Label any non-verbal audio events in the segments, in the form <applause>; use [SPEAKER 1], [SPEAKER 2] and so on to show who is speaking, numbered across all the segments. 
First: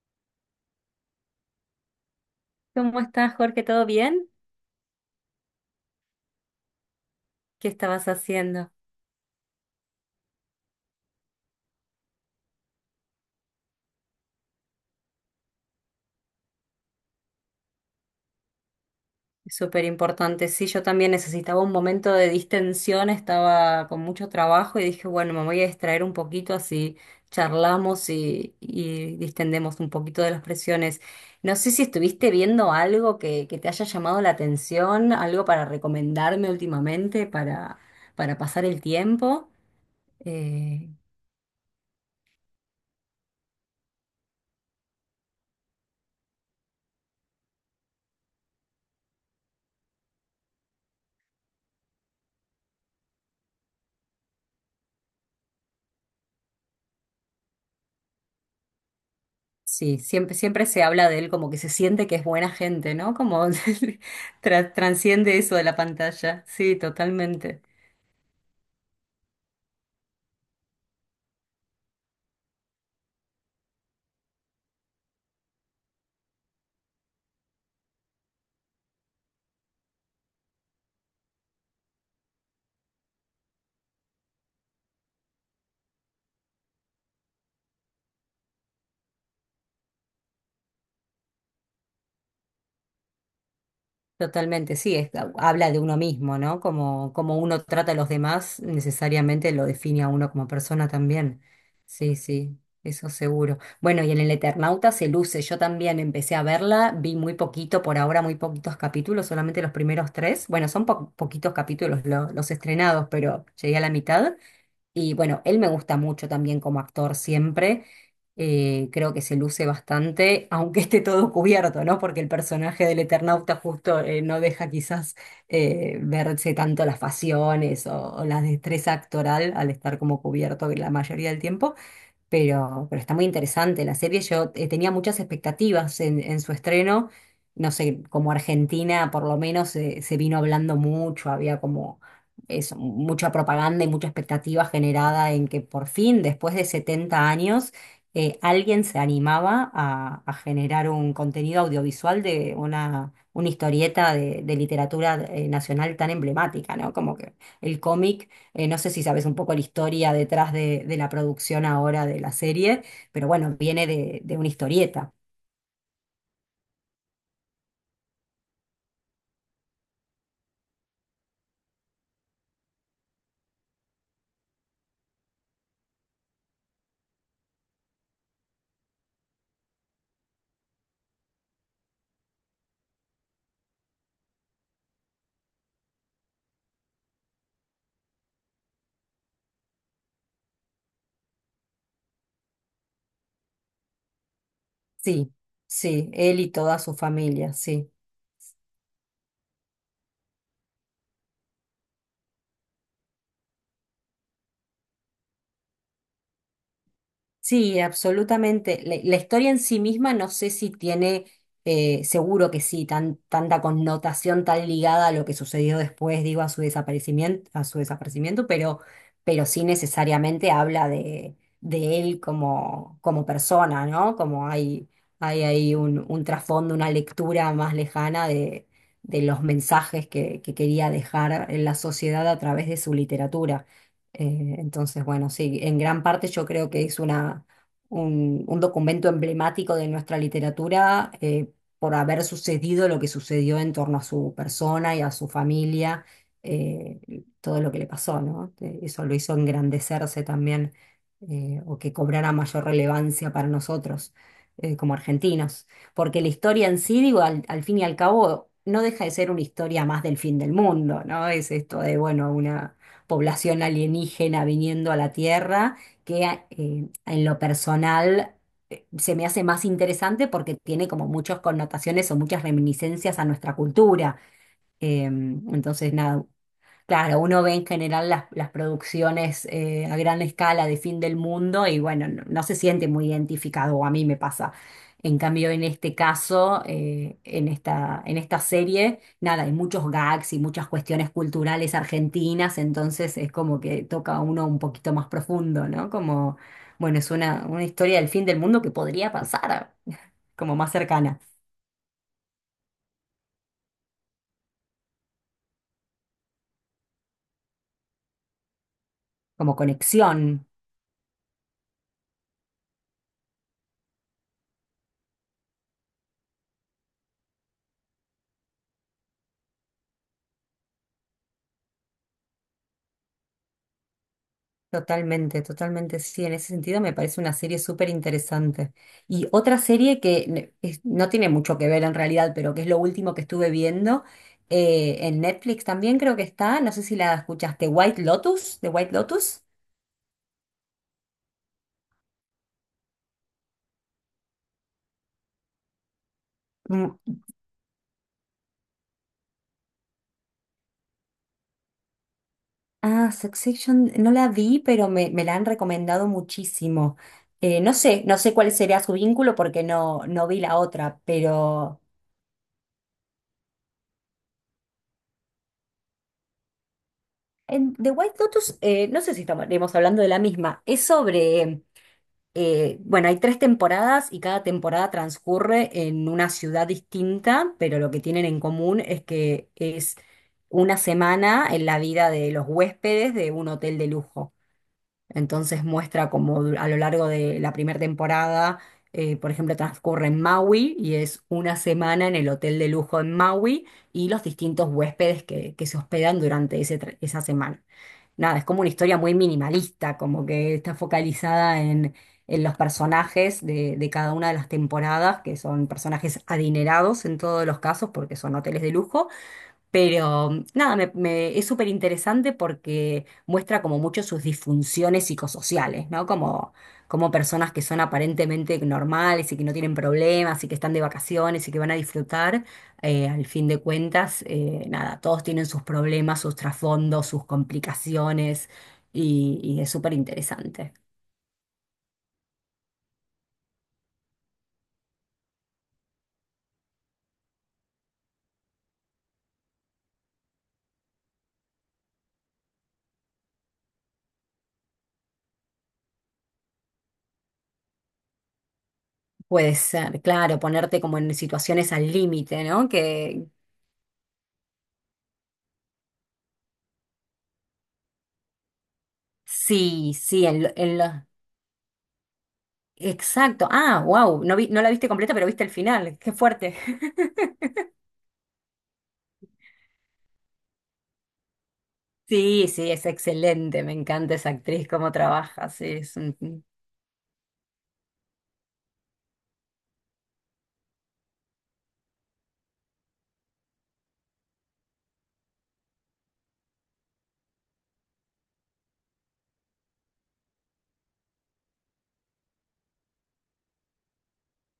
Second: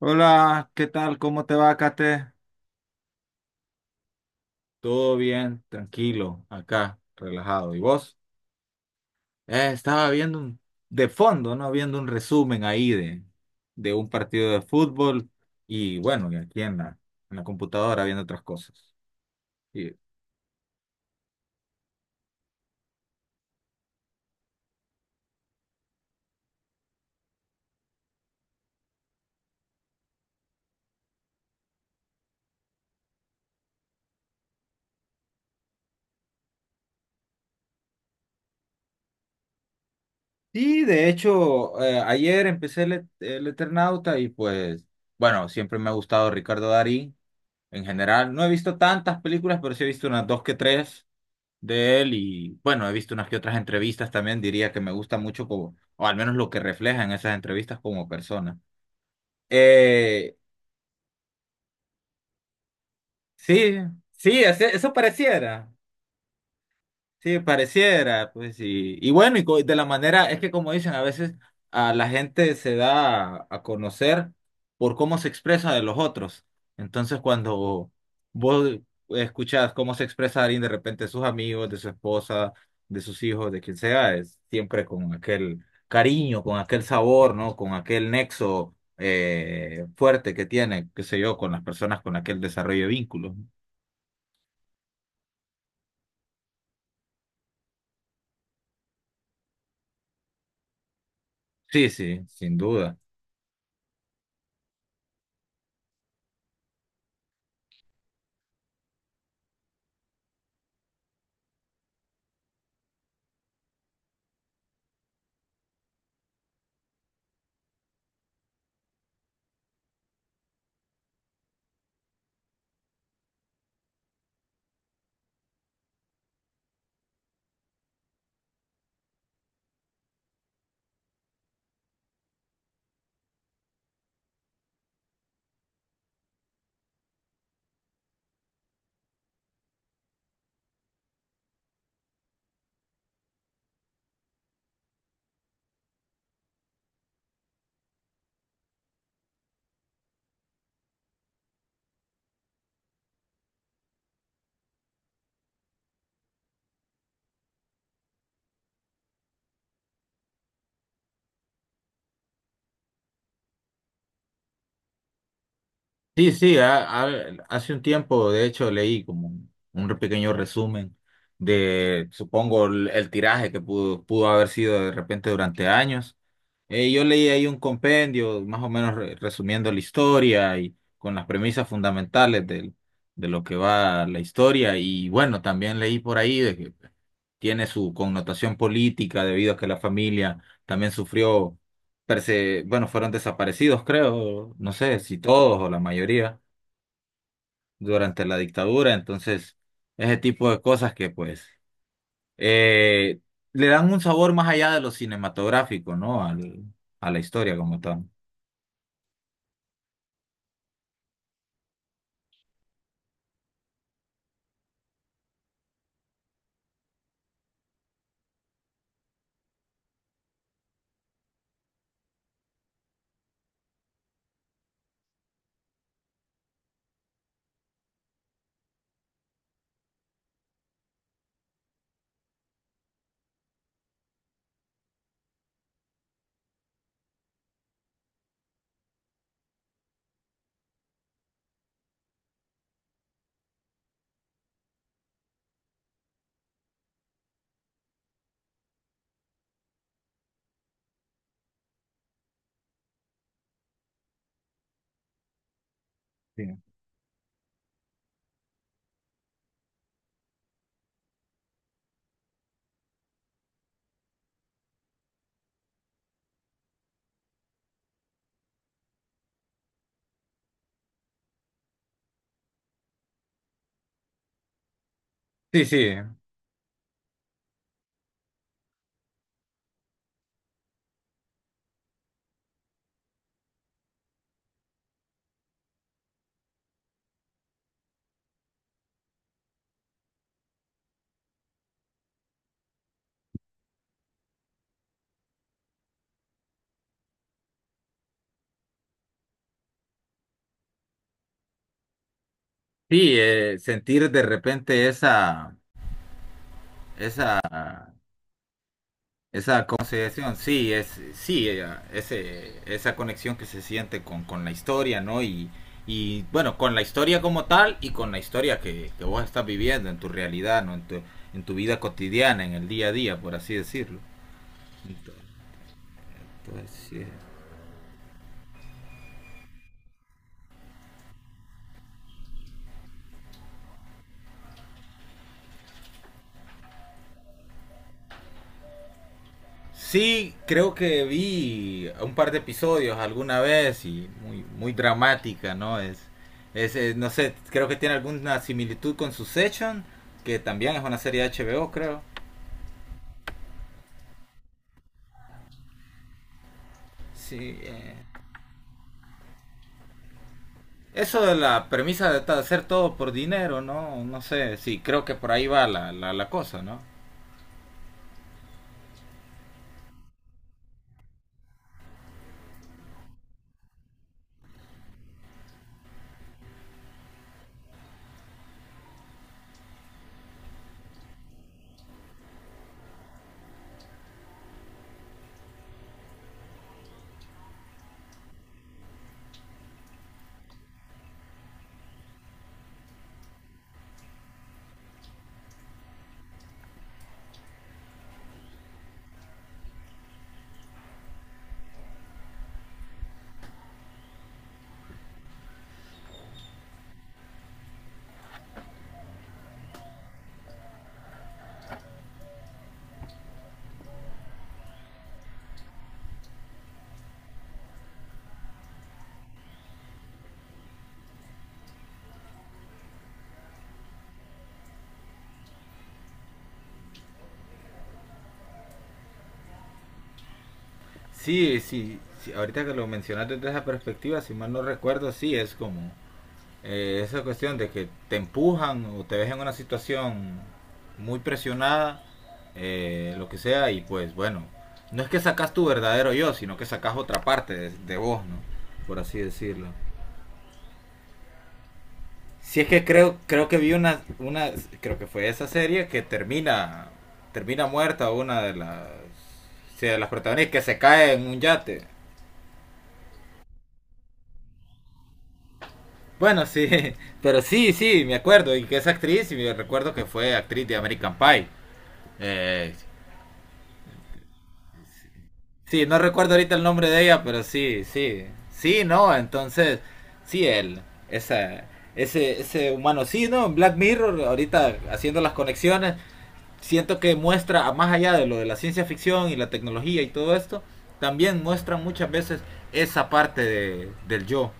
[SPEAKER 1] Hola, ¿qué tal? ¿Cómo te va, Kate?
[SPEAKER 2] ¿Cómo estás, Jorge? ¿Todo bien?
[SPEAKER 1] Todo bien, tranquilo, acá,
[SPEAKER 2] ¿Qué
[SPEAKER 1] relajado. ¿Y
[SPEAKER 2] estabas
[SPEAKER 1] vos?
[SPEAKER 2] haciendo?
[SPEAKER 1] Estaba viendo de fondo, ¿no? Viendo un resumen ahí de un partido de fútbol y bueno, y aquí en en la computadora viendo otras cosas.
[SPEAKER 2] Es súper
[SPEAKER 1] Y,
[SPEAKER 2] importante. Sí, yo también necesitaba un momento de distensión, estaba con mucho trabajo y dije, bueno, me voy a distraer un poquito, así charlamos y distendemos un poquito de las presiones. No sé si estuviste viendo algo que te haya llamado la atención, algo para recomendarme últimamente para pasar el tiempo. Eh,
[SPEAKER 1] de hecho, ayer empecé el Eternauta y pues, bueno, siempre me ha gustado Ricardo Darín en general. No he visto tantas películas, pero sí he visto unas dos que tres de él. Y bueno, he visto unas que otras entrevistas también. Diría que me gusta mucho como, o al menos lo que refleja en esas entrevistas como persona.
[SPEAKER 2] Sí,
[SPEAKER 1] Eh,
[SPEAKER 2] siempre se habla de él como que se siente que es buena gente, ¿no? Como <laughs>
[SPEAKER 1] sí, sí, ese- eso
[SPEAKER 2] transciende eso de
[SPEAKER 1] pareciera.
[SPEAKER 2] la pantalla. Sí,
[SPEAKER 1] Sí,
[SPEAKER 2] totalmente.
[SPEAKER 1] pareciera, pues. Y bueno, de la manera, es que como dicen, a veces a la gente se da a conocer por cómo se expresa de los otros. Entonces, cuando vos escuchás cómo se expresa alguien de repente de sus amigos, de su esposa, de sus hijos, de quien sea, es siempre con aquel cariño, con aquel sabor, ¿no? Con aquel nexo fuerte que tiene, qué sé yo, con las personas, con aquel desarrollo de vínculos, ¿no?
[SPEAKER 2] Totalmente, sí, habla de uno mismo, ¿no? Como, como uno trata a los demás, necesariamente lo define a uno como persona también.
[SPEAKER 1] Sí,
[SPEAKER 2] Sí,
[SPEAKER 1] sí, sin
[SPEAKER 2] sí,
[SPEAKER 1] duda.
[SPEAKER 2] eso seguro. Bueno, y en El Eternauta se luce. Yo también empecé a verla, vi muy poquito, por ahora muy poquitos capítulos, solamente los primeros tres. Bueno, son poquitos capítulos los estrenados, pero llegué a la mitad. Y bueno, él me gusta mucho también como actor siempre. Creo que se luce bastante, aunque esté todo cubierto, ¿no? Porque el personaje del Eternauta justo no deja quizás verse tanto las facciones o la destreza actoral al estar como cubierto la mayoría del tiempo, pero está muy interesante la serie. Yo tenía muchas expectativas en su estreno. No sé, como Argentina por lo menos se vino hablando mucho, había como eso, mucha propaganda y mucha expectativa generada en que por fin, después de 70 años, alguien se animaba a generar un contenido audiovisual de una historieta de literatura nacional tan emblemática, ¿no? Como que el cómic no sé si sabes un poco la historia detrás de la producción ahora de la serie, pero bueno, viene de una historieta.
[SPEAKER 1] Sí, sí, hace un tiempo, de hecho, leí como un pequeño resumen de, supongo, el tiraje que pudo haber sido de repente durante años. Yo leí ahí un compendio, más o menos resumiendo la historia y con las premisas fundamentales de lo que va la historia. Y bueno, también leí por ahí de que tiene su connotación política debido a que la familia también sufrió bueno, fueron desaparecidos, creo, no sé si
[SPEAKER 2] Sí,
[SPEAKER 1] todos o la
[SPEAKER 2] sí,
[SPEAKER 1] mayoría
[SPEAKER 2] él y toda su familia, sí.
[SPEAKER 1] durante la dictadura. Entonces ese tipo de cosas que pues eh, le dan un sabor más allá de lo cinematográfico, ¿no? Al, a la historia como
[SPEAKER 2] Sí,
[SPEAKER 1] tal.
[SPEAKER 2] absolutamente. La historia en sí misma no sé si tiene, seguro que sí, tan, tanta connotación tan ligada a lo que sucedió después, digo, a su desaparecimiento, pero sí necesariamente habla de él como, como persona, ¿no? Como hay ahí un trasfondo, una lectura más lejana de los mensajes que quería dejar en la sociedad a través de su literatura. Entonces, bueno, sí, en gran parte yo creo que es una, un documento emblemático de nuestra literatura por haber sucedido lo que sucedió en torno a su persona y a su familia, eh, todo lo que le pasó, ¿no? Eso lo hizo engrandecerse también o que cobrara mayor relevancia para nosotros como argentinos. Porque la
[SPEAKER 1] Sí,
[SPEAKER 2] historia en sí, digo, al, al fin y al cabo, no deja de ser una historia más del fin del mundo, ¿no? Es esto de, bueno, una población alienígena viniendo a la Tierra, que en lo personal se me hace más interesante porque tiene como muchas connotaciones o muchas reminiscencias a nuestra cultura.
[SPEAKER 1] sí,
[SPEAKER 2] Entonces,
[SPEAKER 1] sí,
[SPEAKER 2] nada, Claro, uno ve en general las producciones a gran escala de fin del mundo y bueno, no, no se siente muy identificado, o a mí me pasa. En cambio, en este caso, en esta serie, nada, hay muchos gags y muchas cuestiones culturales argentinas, entonces es como que toca a uno un poquito más profundo, ¿no? Como, bueno, es una historia del fin del mundo que podría pasar, <laughs> como más cercana,
[SPEAKER 1] sí, sentir de repente esa
[SPEAKER 2] como
[SPEAKER 1] esa consideración.
[SPEAKER 2] conexión.
[SPEAKER 1] Sí, es, sí, esa conexión que se siente con la historia, ¿no? Y, y bueno, con la historia como tal y con la historia que vos estás viviendo en tu realidad, ¿no? En tu vida cotidiana, en el día a día, por así decirlo. Ento-
[SPEAKER 2] Totalmente, totalmente, sí, en ese
[SPEAKER 1] entonces,
[SPEAKER 2] sentido me
[SPEAKER 1] sí.
[SPEAKER 2] parece una serie súper interesante. Y otra serie que no tiene mucho que ver en realidad, pero que es lo último que estuve viendo en Netflix también creo que está, no sé si la escuchaste, White Lotus, de White Lotus.
[SPEAKER 1] Sí, creo que vi un par de episodios alguna vez y muy, muy dramática, ¿no? Es, no
[SPEAKER 2] Mm.
[SPEAKER 1] sé, creo que tiene alguna similitud con Succession, que también es una serie de HBO, creo.
[SPEAKER 2] Ah, Succession, no la vi, pero me la han recomendado muchísimo.
[SPEAKER 1] Sí,
[SPEAKER 2] No sé, no sé cuál sería su vínculo porque no, no vi la otra,
[SPEAKER 1] eso de la
[SPEAKER 2] pero
[SPEAKER 1] premisa de hacer todo por dinero, ¿no? No sé, sí, creo que por ahí va la, la, la cosa, ¿no?
[SPEAKER 2] en The White Lotus, no sé si estaremos hablando de la misma, es sobre... bueno, hay tres temporadas y cada temporada transcurre en una ciudad distinta, pero lo que tienen en común es que es una semana en la vida de los huéspedes de un hotel de lujo. Entonces muestra como a lo largo de la primera temporada, por ejemplo, transcurre en Maui y es una semana en el hotel de lujo en Maui y los distintos huéspedes que se hospedan durante esa semana, nada, es como una historia muy minimalista, como que está focalizada en los personajes de cada una de las temporadas, que son personajes adinerados en todos los casos porque son hoteles de lujo, pero mm, nada, me- es súper interesante porque muestra como mucho sus disfunciones psicosociales, ¿no? Como, como personas que son aparentemente normales y que no tienen problemas y que están de vacaciones y que van a disfrutar, al fin de cuentas, nada, todos tienen sus problemas, sus trasfondos, sus complicaciones y es súper interesante.
[SPEAKER 1] Sí, sí, sí, ahorita que lo mencionaste desde esa perspectiva, si mal no recuerdo, sí, es como esa cuestión de que te empujan o te ves en una situación muy presionada, lo que sea, y pues bueno, no es que sacas tu verdadero yo, sino que sacas otra parte de vos, ¿no? Por así
[SPEAKER 2] Puede
[SPEAKER 1] decirlo.
[SPEAKER 2] ser, claro, ponerte como en situaciones al límite,
[SPEAKER 1] Si es
[SPEAKER 2] ¿no?
[SPEAKER 1] que creo,
[SPEAKER 2] Que
[SPEAKER 1] creo que vi una, creo que fue esa serie que termina, termina muerta una de las, sí,
[SPEAKER 2] sí,
[SPEAKER 1] de las
[SPEAKER 2] sí, en,
[SPEAKER 1] protagonistas que se
[SPEAKER 2] en los...
[SPEAKER 1] cae en un yate.
[SPEAKER 2] Exacto. Ah, wow. No vi, no la viste completa, pero viste el final. Qué
[SPEAKER 1] Bueno,
[SPEAKER 2] fuerte.
[SPEAKER 1] sí, <laughs>
[SPEAKER 2] <laughs>
[SPEAKER 1] pero sí, sí, me acuerdo, y que es actriz, y me recuerdo que fue actriz de American Pie.
[SPEAKER 2] Sí, sí,
[SPEAKER 1] Eh,
[SPEAKER 2] es excelente. Me encanta esa actriz, cómo trabaja. Sí,
[SPEAKER 1] sí, no recuerdo ahorita el nombre de ella, pero sí, sí, sí, no, entonces, sí, él, esa, ese humano, sí, ¿no? En Black Mirror, ahorita haciendo las conexiones, siento que muestra, más allá de lo de la ciencia ficción y la tecnología y todo esto, también muestra muchas veces esa parte de, del yo,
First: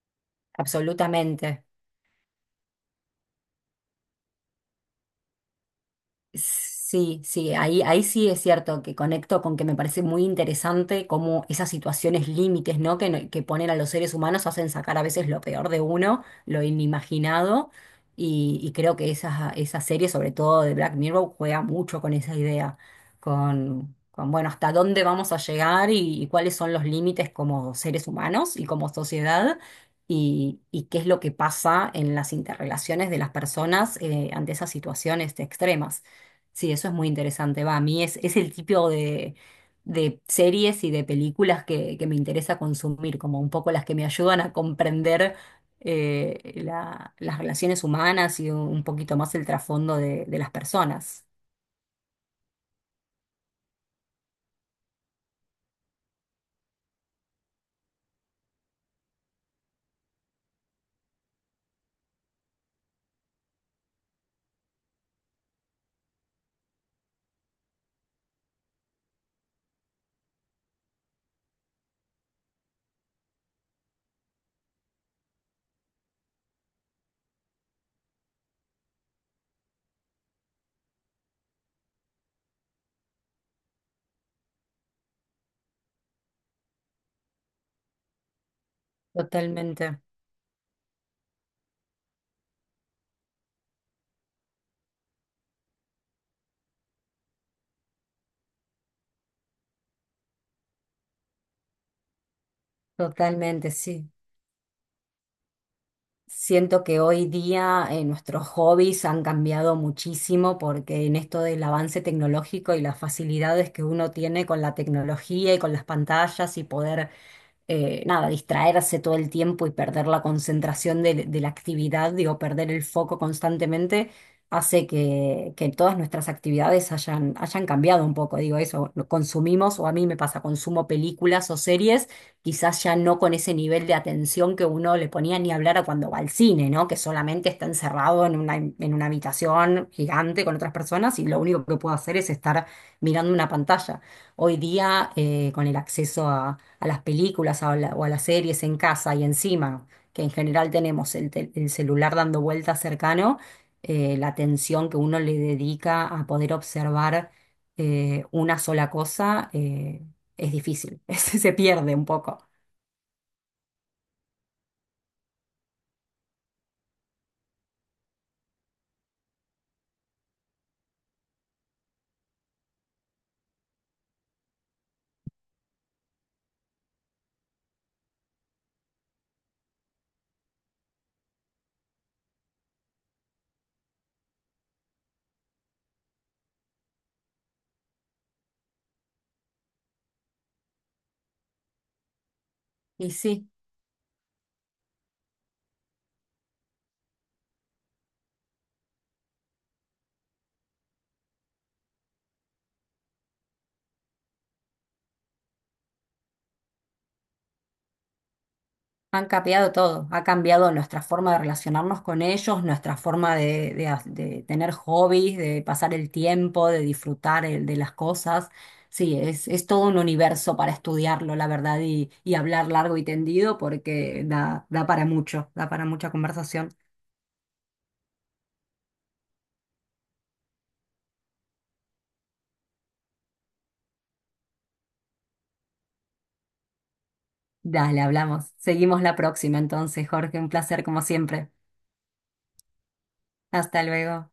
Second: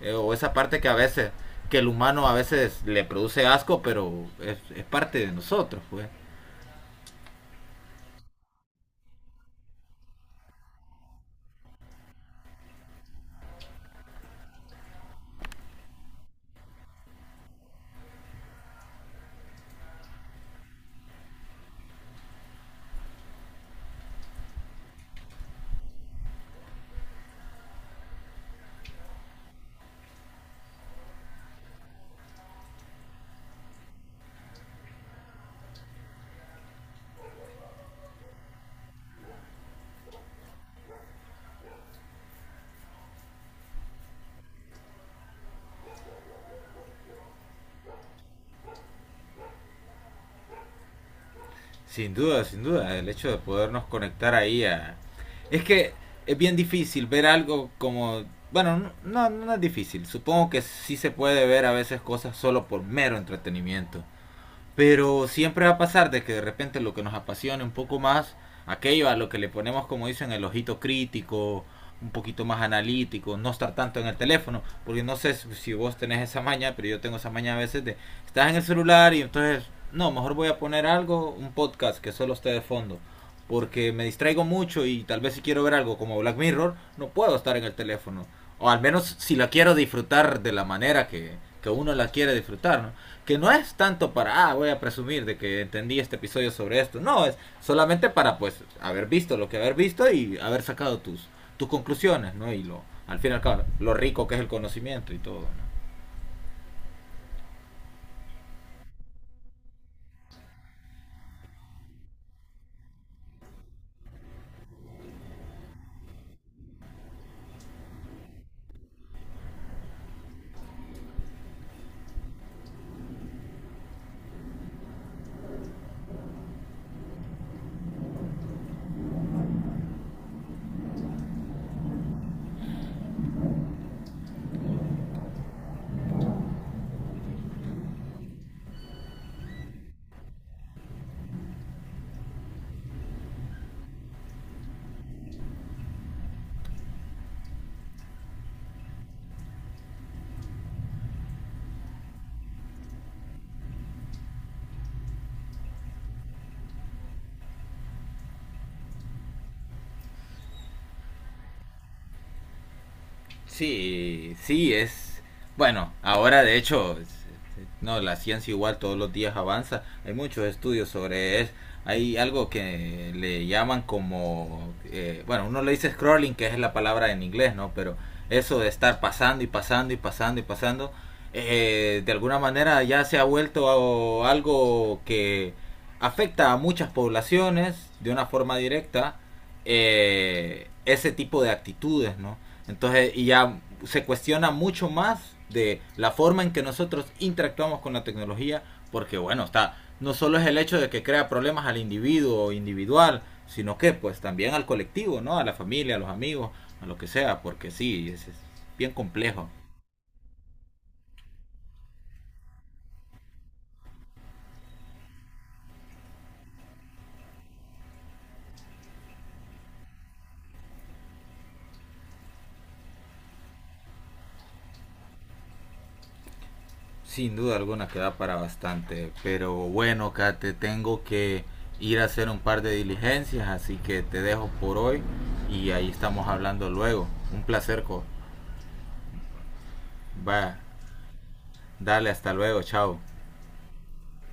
[SPEAKER 1] o esa parte que a veces,
[SPEAKER 2] absolutamente.
[SPEAKER 1] que el humano a veces le produce asco, pero es parte de nosotros, pues.
[SPEAKER 2] Sí, sí, ahí, ahí sí es cierto que conecto con que me parece muy interesante cómo esas situaciones límites, ¿no? Que, que ponen a los seres humanos hacen sacar a veces lo peor de uno, lo inimaginado, y creo que esa serie, sobre todo de Black Mirror, juega mucho con esa idea, con bueno, hasta dónde vamos a llegar y cuáles son los límites como seres humanos y como sociedad. Y qué es lo que pasa en las interrelaciones de las personas ante esas situaciones extremas. Sí, eso es muy interesante. Va, a mí es el tipo de series y de películas que me interesa consumir, como un poco las que me ayudan a comprender las relaciones humanas y un poquito más el trasfondo de las personas.
[SPEAKER 1] Sin duda, sin duda, el hecho de podernos conectar ahí a... Es que es bien difícil ver algo como... Bueno, no, no, no es difícil. Supongo que sí se puede ver a veces cosas solo por mero entretenimiento. Pero siempre va a pasar de que de repente lo que nos apasione un poco más, aquello a lo que le ponemos, como dicen, el ojito crítico, un poquito más analítico, no estar tanto en el teléfono, porque no sé si si vos tenés esa maña, pero yo tengo esa maña a veces de estás en el celular y entonces, no, mejor voy a poner algo, un podcast que solo esté de fondo, porque me distraigo mucho y tal vez si quiero ver algo como Black Mirror, no puedo estar en el teléfono, o al menos si la quiero
[SPEAKER 2] Totalmente,
[SPEAKER 1] disfrutar de la manera que uno la quiere disfrutar, ¿no? Que no es tanto para, ah, voy a presumir de que entendí este episodio sobre esto. No, es solamente para, pues, haber visto lo que haber visto y haber sacado tus, tus conclusiones, ¿no? Y lo, al fin y al cabo,
[SPEAKER 2] totalmente,
[SPEAKER 1] lo
[SPEAKER 2] sí.
[SPEAKER 1] rico que es el conocimiento y todo, ¿no?
[SPEAKER 2] Siento que hoy día nuestros hobbies han cambiado muchísimo porque en esto del avance tecnológico y las facilidades que uno tiene con la tecnología y con las pantallas y poder nada, distraerse todo el tiempo y perder la concentración de la actividad, digo, perder el foco constantemente, hace que todas nuestras actividades hayan, hayan cambiado un poco. Digo, eso, lo consumimos, o a mí me pasa, consumo películas o series, quizás ya no con ese nivel de atención que uno le ponía ni hablar a cuando va al cine, ¿no? Que solamente está encerrado en una habitación gigante con otras personas y lo único que puedo hacer es estar mirando una pantalla. Hoy día, con el acceso a las películas a la- o a las series en casa y encima, que en general tenemos el celular dando vueltas cercano, la atención que uno le dedica a poder observar una sola cosa es difícil, <laughs> se pierde un poco.
[SPEAKER 1] Sí, sí, es... Bueno, ahora de hecho, no, la ciencia igual todos los días avanza. Hay muchos estudios sobre eso. Hay algo que le llaman como... bueno, uno le dice scrolling, que es la palabra en inglés, ¿no? Pero eso de estar pasando y pasando y pasando y pasando, de alguna manera ya se ha vuelto algo que afecta a muchas poblaciones de una forma directa, ese tipo de actitudes, ¿no?
[SPEAKER 2] Y
[SPEAKER 1] Entonces, y
[SPEAKER 2] sí.
[SPEAKER 1] ya se cuestiona mucho más de la forma en que nosotros interactuamos con la tecnología, porque bueno, está, no solo es el hecho de que crea problemas al individuo individual, sino que pues también al colectivo, ¿no? A la familia, a los amigos, a lo que sea, porque sí, es bien
[SPEAKER 2] Han
[SPEAKER 1] complejo.
[SPEAKER 2] cambiado todo, ha cambiado nuestra forma de relacionarnos con ellos, nuestra forma de de tener hobbies, de pasar el tiempo, de disfrutar de las cosas. Sí, es todo un universo para estudiarlo, la verdad, y hablar largo y tendido porque da, da para mucho, da para mucha conversación.
[SPEAKER 1] Sin duda alguna que da para bastante, pero bueno, Kate, tengo que ir a hacer un par de diligencias, así que te dejo por hoy y ahí estamos hablando luego. Un placer,
[SPEAKER 2] Dale,
[SPEAKER 1] co.
[SPEAKER 2] hablamos. Seguimos la próxima entonces, Jorge, un
[SPEAKER 1] Bye.
[SPEAKER 2] placer como siempre.
[SPEAKER 1] Dale, hasta luego, chao.
[SPEAKER 2] Hasta luego.